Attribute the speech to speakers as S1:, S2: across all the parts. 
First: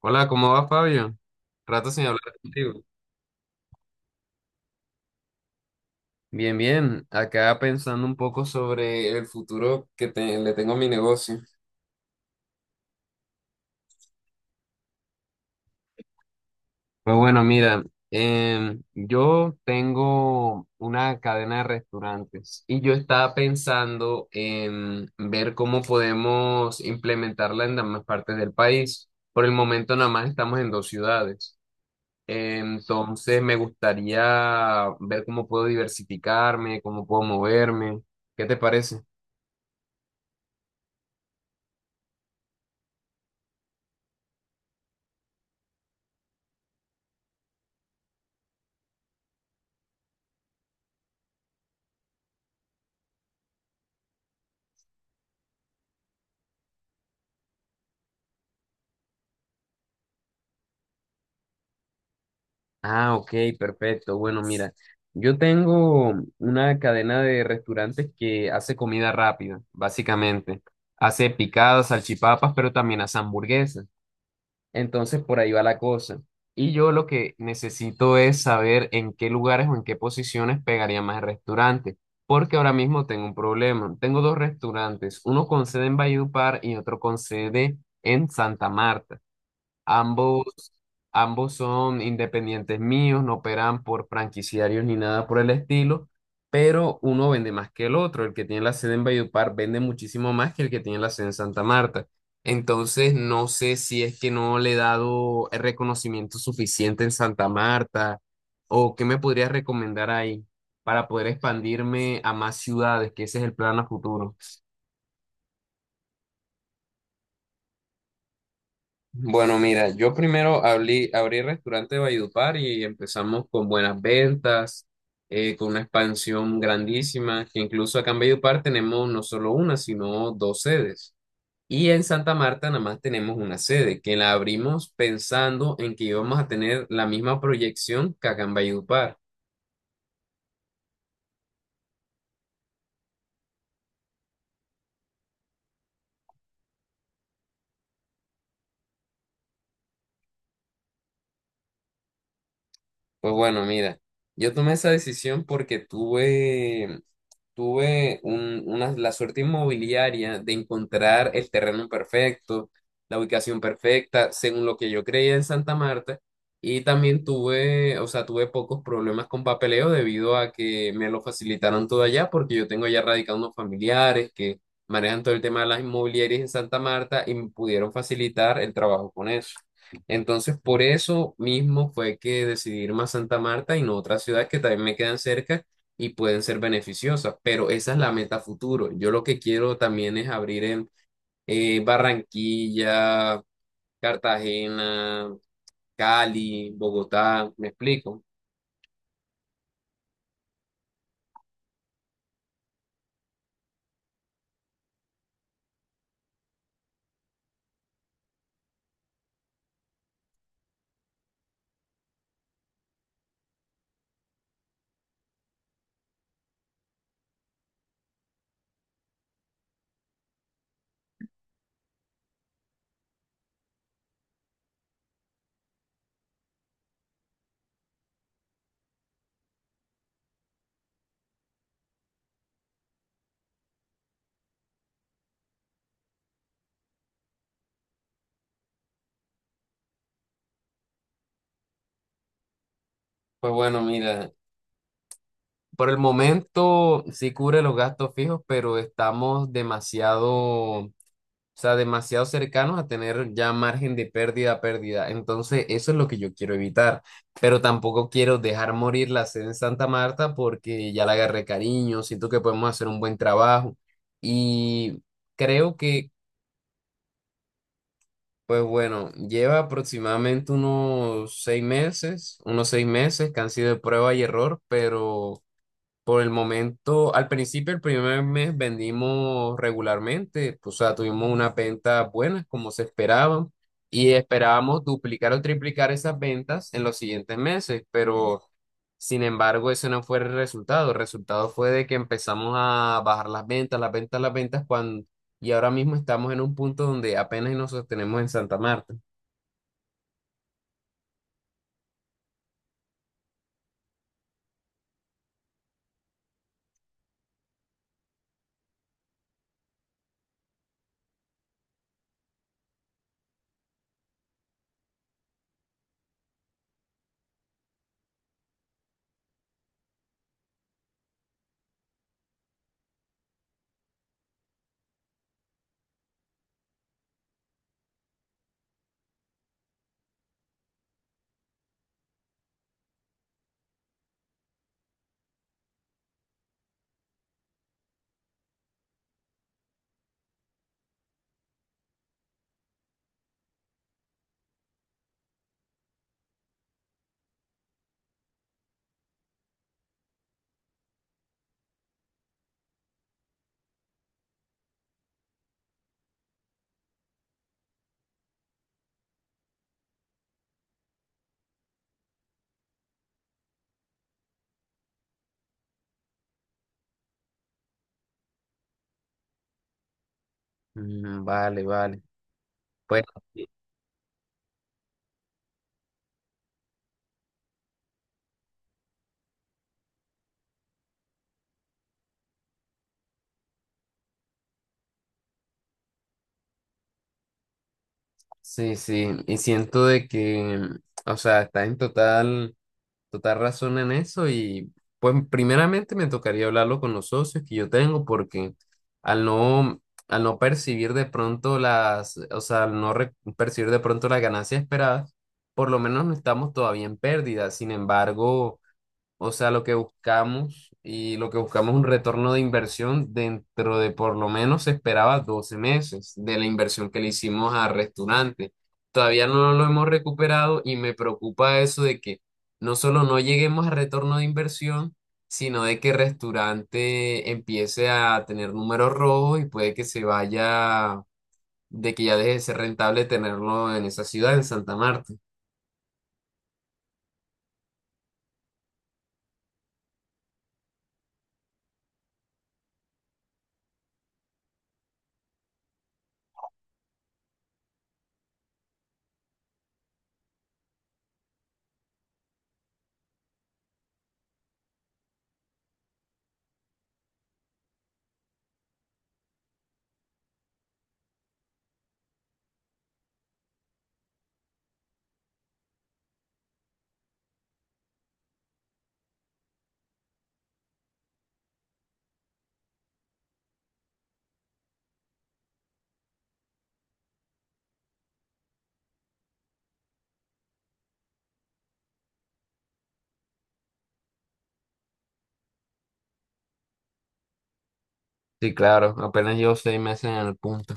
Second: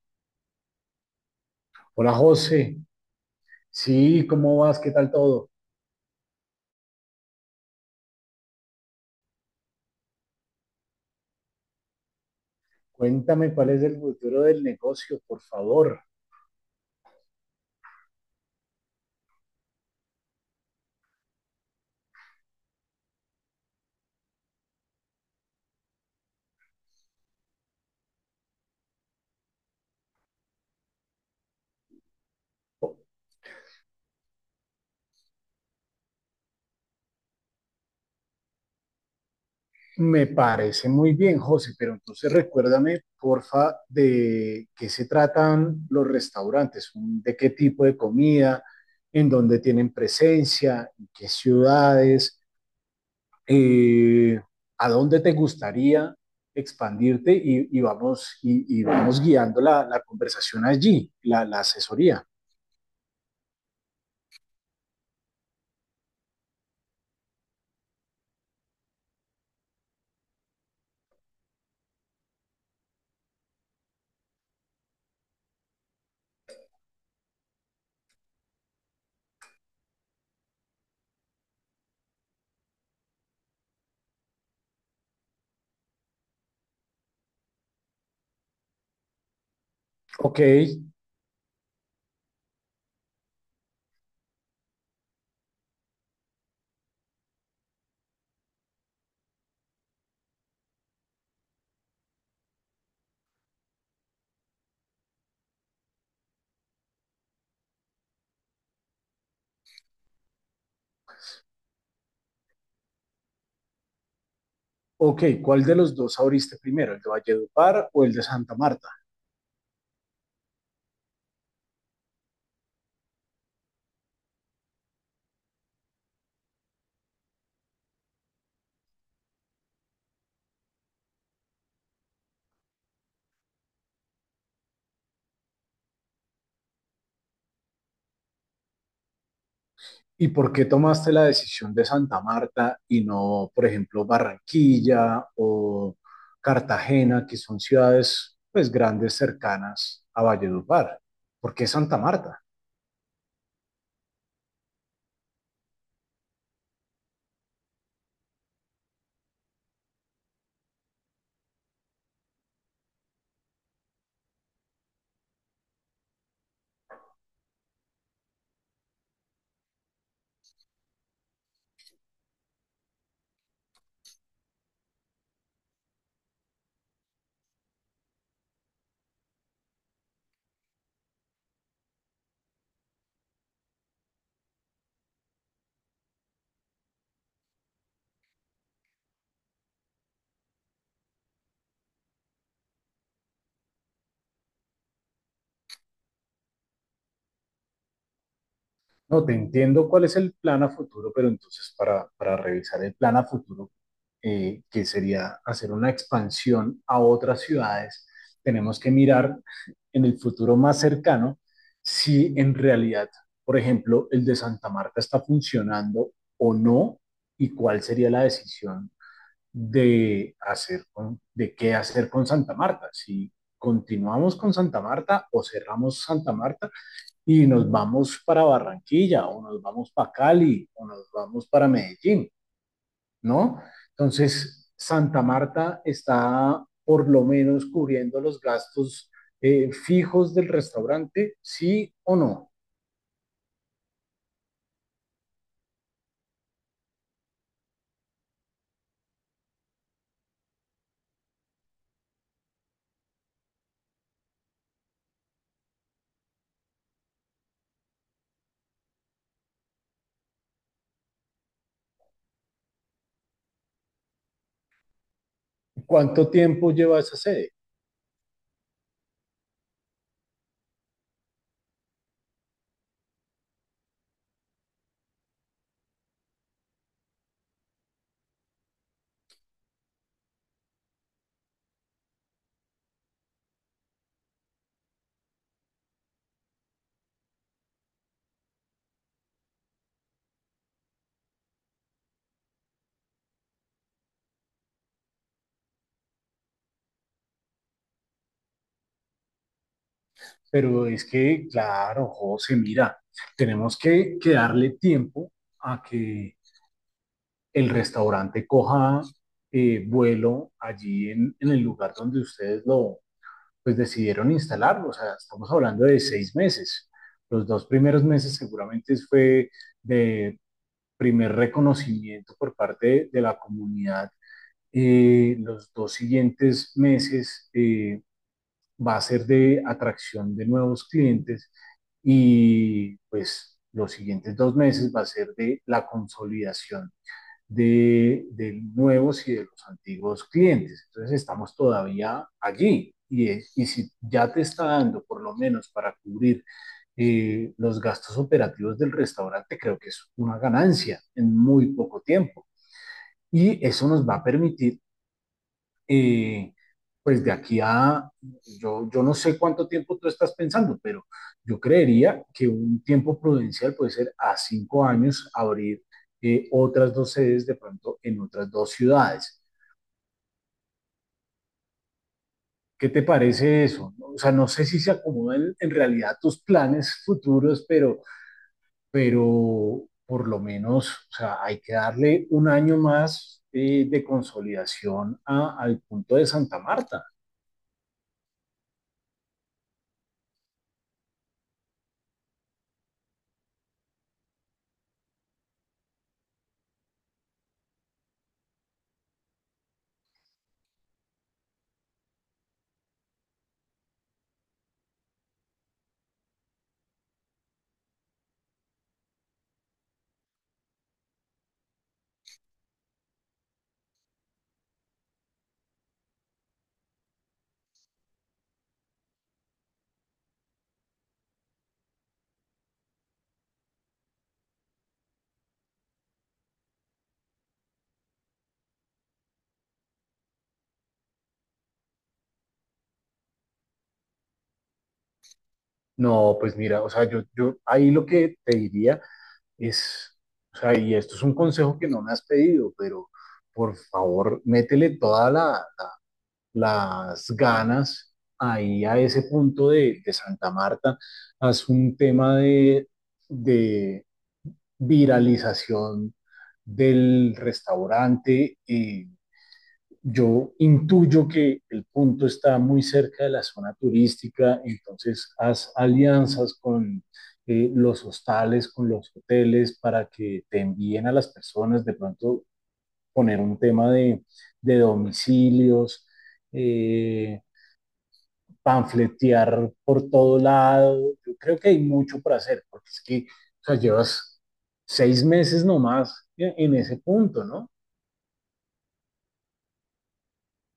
S1: Hola, ¿cómo va Fabio? Rato sin
S2: Hola
S1: hablar
S2: José,
S1: contigo.
S2: sí, ¿cómo vas? ¿Qué tal todo?
S1: Bien, bien. Acá pensando un poco sobre el futuro que le tengo a mi negocio.
S2: Cuéntame cuál es el futuro del negocio, por favor.
S1: Pues bueno, mira, yo tengo una cadena de restaurantes y yo estaba pensando en ver cómo podemos implementarla en las demás partes del país. Por el momento nada más estamos en 2 ciudades. Entonces me gustaría ver cómo puedo diversificarme, cómo puedo moverme. ¿Qué te parece?
S2: Me parece muy bien, José, pero entonces recuérdame, porfa, de qué se tratan los restaurantes, de qué tipo de comida, en dónde tienen presencia, en qué ciudades, eh, a dónde te gustaría expandirte y vamos, y vamos guiando la conversación allí, la asesoría.
S1: Ah, ok, perfecto. Bueno, mira, yo tengo una cadena de restaurantes que hace comida rápida, básicamente. Hace picadas, salchipapas, pero también hace hamburguesas. Entonces, por ahí va la cosa. Y yo lo que necesito es saber en qué lugares o en qué posiciones pegaría más el restaurante, porque ahora mismo tengo un problema. Tengo 2 restaurantes, uno con sede en Valledupar y otro con sede en Santa Marta.
S2: Ok,
S1: Ambos, ambos son independientes míos, no operan por franquiciarios ni nada por el estilo, pero uno vende más que el otro. El que tiene la sede en Valledupar vende muchísimo más que el que tiene la sede en Santa Marta. Entonces, no sé si es que no le he dado el reconocimiento suficiente en Santa Marta o qué me podrías recomendar ahí para poder expandirme a más ciudades, que ese es el plan a futuro.
S2: Ok, ¿cuál de los dos abriste primero, el de Valledupar o el de Santa Marta?
S1: Bueno, mira, yo primero abrí restaurante de Valledupar y empezamos con buenas ventas, con una expansión grandísima, que incluso acá en Valledupar tenemos no solo una, sino 2 sedes. Y en Santa Marta nada más tenemos una sede, que la abrimos pensando en que íbamos a tener la misma proyección que acá en Valledupar.
S2: ¿Y por qué tomaste la decisión de Santa Marta y no, por ejemplo, Barranquilla o Cartagena, que son ciudades pues grandes cercanas a Valledupar? ¿Por qué Santa Marta?
S1: Pues bueno, mira, yo tomé esa decisión porque tuve una, la suerte inmobiliaria de encontrar el terreno perfecto, la ubicación perfecta, según lo que yo creía en Santa Marta. Y también tuve, o sea, tuve pocos problemas con papeleo debido a que me lo facilitaron todo allá, porque yo tengo ya radicados unos familiares que manejan todo el tema de las inmobiliarias en Santa Marta y me pudieron facilitar el trabajo con eso. Entonces, por eso mismo fue que decidí irme a Santa Marta y no a otras ciudades que también me quedan cerca y pueden ser beneficiosas, pero esa es la meta futuro. Yo lo que quiero también es abrir en Barranquilla, Cartagena, Cali, Bogotá, ¿me explico?
S2: No, te entiendo cuál es el plan a futuro, pero entonces para revisar el plan a futuro, que sería hacer una expansión a otras ciudades, tenemos que mirar en el futuro más cercano si en realidad, por ejemplo, el de Santa Marta está funcionando o no y cuál sería la decisión de hacer de qué hacer con Santa Marta, si continuamos con Santa Marta o cerramos Santa Marta y nos vamos para Barranquilla o nos vamos para Cali o nos vamos para Medellín, ¿no? Entonces, Santa Marta está por lo menos cubriendo los gastos fijos del restaurante, sí o no.
S1: Pues bueno, mira, por el momento sí cubre los gastos fijos, pero estamos demasiado. O sea, demasiado cercanos a tener ya margen de pérdida. Entonces, eso es lo que yo quiero evitar. Pero tampoco quiero dejar morir la sede en Santa Marta porque ya la agarré cariño, siento que podemos hacer un buen trabajo. Y creo que,
S2: ¿Cuánto tiempo lleva esa sede?
S1: pues bueno, lleva aproximadamente unos 6 meses, unos seis meses que han sido de prueba y error, pero por el momento, al principio, el primer mes vendimos regularmente, o sea, tuvimos una venta buena como se esperaba y esperábamos duplicar o triplicar esas ventas en los siguientes meses, pero sin embargo, ese no fue el resultado. El resultado fue de que empezamos a bajar las ventas, las ventas, las ventas, cuando, y ahora mismo estamos en un punto donde apenas nos sostenemos en Santa Marta.
S2: Pero es que, claro, José, mira, tenemos que darle tiempo a que el restaurante coja vuelo allí en el lugar donde ustedes pues decidieron instalarlo. O sea, estamos hablando de 6 meses. Los dos primeros meses seguramente fue de primer reconocimiento por parte de la comunidad. Los dos siguientes meses va a ser de atracción de nuevos clientes y pues los siguientes dos meses va a ser de la consolidación de nuevos y de los antiguos clientes. Entonces estamos todavía allí y si ya te está dando por lo menos para cubrir los gastos operativos del restaurante, creo que es una ganancia en muy poco tiempo. Y eso nos va a permitir eh, pues yo no sé cuánto tiempo tú estás pensando, pero yo creería que un tiempo prudencial puede ser a 5 años abrir otras dos sedes de pronto en otras dos ciudades.
S1: Mm, vale, vale.
S2: ¿Qué te
S1: Pues
S2: parece eso? O sea, no sé si se acomodan en realidad tus planes futuros, pero, por lo menos, o sea, hay que darle 1 año más de consolidación al punto de Santa Marta.
S1: sí, sí, y siento de que, o sea, está en total total razón en eso y pues primeramente me tocaría hablarlo con los socios que yo tengo porque al no, al no percibir de pronto las, o sea, al no percibir de pronto las ganancias esperadas, por lo menos no estamos todavía en pérdida. Sin embargo, o sea, lo que buscamos es un retorno de inversión dentro de por lo menos se esperaba 12 meses de la inversión que le hicimos al restaurante. Todavía no lo hemos recuperado y me preocupa eso de que no solo no lleguemos a retorno de inversión, sino de que el restaurante empiece a tener números rojos y puede que se vaya, de que ya deje de ser rentable tenerlo en esa ciudad, en Santa Marta.
S2: No, pues mira, o sea, yo ahí lo que te diría es, o sea, y esto es un consejo que no me has pedido, pero por favor, métele todas las ganas ahí a ese punto de Santa Marta. Haz un tema de viralización del restaurante. Yo intuyo que el punto está muy cerca de la zona turística, entonces haz alianzas con los hostales, con los hoteles, para que te envíen a las personas, de pronto poner un tema de domicilios, eh, panfletear por todo lado. Yo creo que hay mucho por hacer, porque es que o sea, llevas 6 meses nomás en ese punto, ¿no?
S1: Sí, claro, apenas llevo 6 meses en el punto.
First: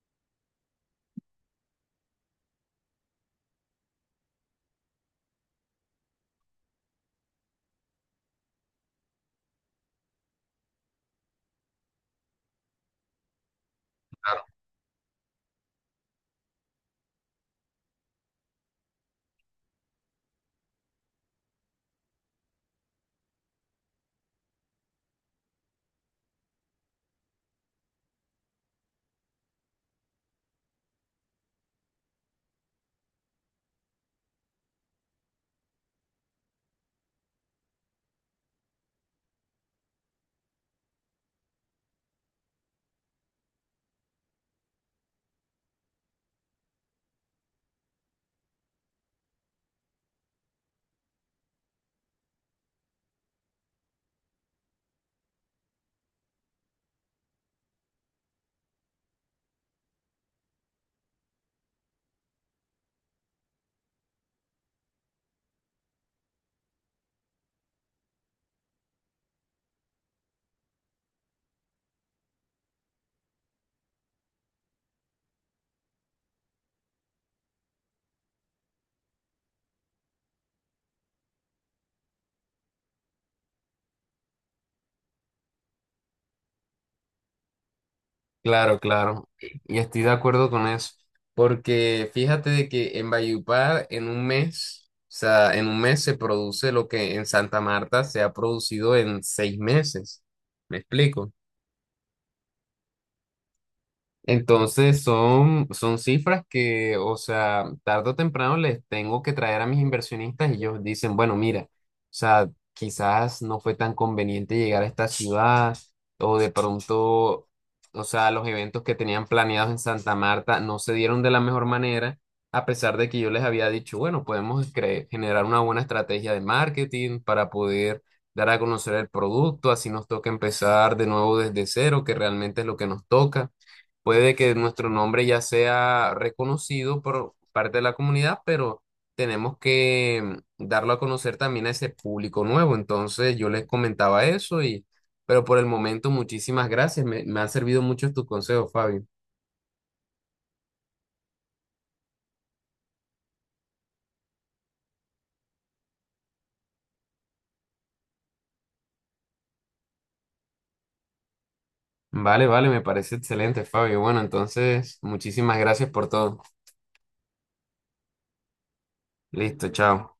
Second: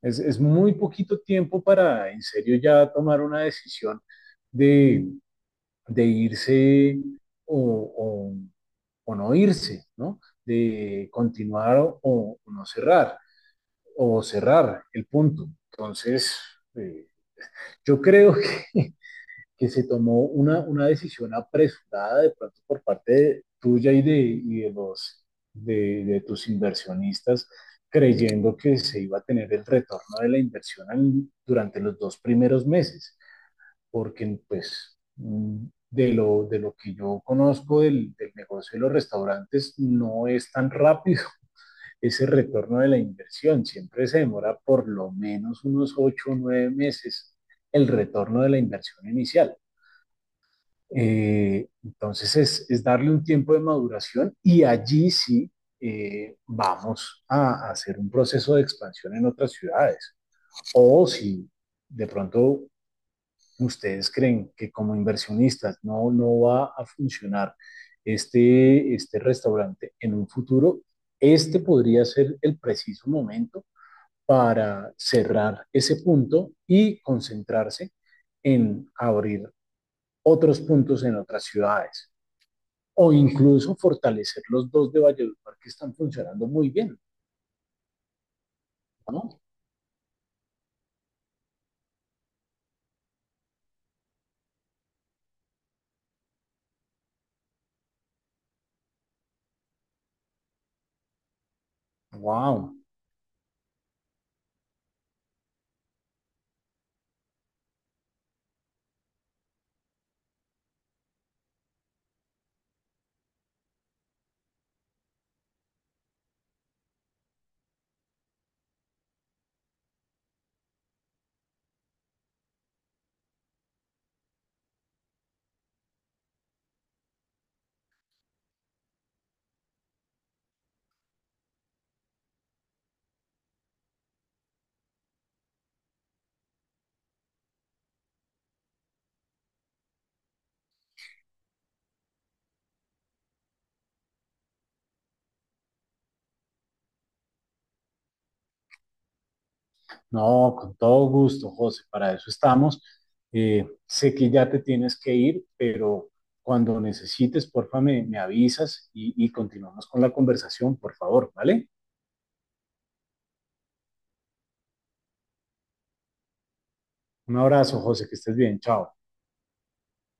S2: Es muy poquito tiempo para en serio ya tomar una decisión de, de irse o, o- o no irse, ¿no? De continuar o no cerrar, o cerrar el punto. Entonces, eh, yo creo que que se tomó una decisión apresurada de pronto por parte tuya y de tus inversionistas, creyendo que se iba a tener el retorno de la inversión durante los dos primeros meses, porque pues de lo que yo conozco del negocio de los restaurantes, no es tan rápido ese retorno de la inversión, siempre se demora por lo menos unos 8 o 9 meses el retorno de la inversión inicial. Entonces es darle un tiempo de maduración y allí sí vamos a hacer un proceso de expansión en otras ciudades. O si de pronto ustedes creen que como inversionistas no va a funcionar este restaurante en un futuro, este podría ser el preciso momento para cerrar ese punto y concentrarse en abrir otros puntos en otras ciudades o incluso fortalecer los dos de Valledupar que están funcionando muy bien,
S1: Claro, claro.
S2: ¿no?
S1: Y estoy de acuerdo con eso. Porque fíjate de que en Valledupar en un mes, o sea, en un mes se produce lo que en Santa Marta se ha producido en 6 meses. ¿Me explico?
S2: Wow,
S1: Entonces son, son cifras que, o sea, tarde o temprano les tengo que traer a mis inversionistas y ellos dicen, bueno, mira, o sea, quizás no fue tan conveniente llegar a esta ciudad o de pronto, o sea, los eventos que tenían planeados en Santa Marta no se dieron de la mejor manera, a pesar de que yo les había dicho, bueno, podemos generar una buena estrategia de marketing para poder dar a conocer el producto, así nos toca empezar de nuevo desde cero, que realmente es lo que nos toca. Puede que nuestro nombre ya sea reconocido por parte de la comunidad, pero tenemos que darlo a conocer también a ese público nuevo. Entonces yo les comentaba eso y, pero por el momento, muchísimas gracias. Me han servido mucho tus consejos, Fabio.
S2: no, con todo gusto, José, para eso estamos. Sé que ya te tienes que ir, pero cuando necesites, porfa, me avisas y continuamos con la conversación, por favor, ¿vale?
S1: Vale, vale, me parece excelente, Fabio. Bueno, entonces, muchísimas gracias por todo.
S2: Un abrazo, José, que estés bien, chao.
S1: Listo, chao.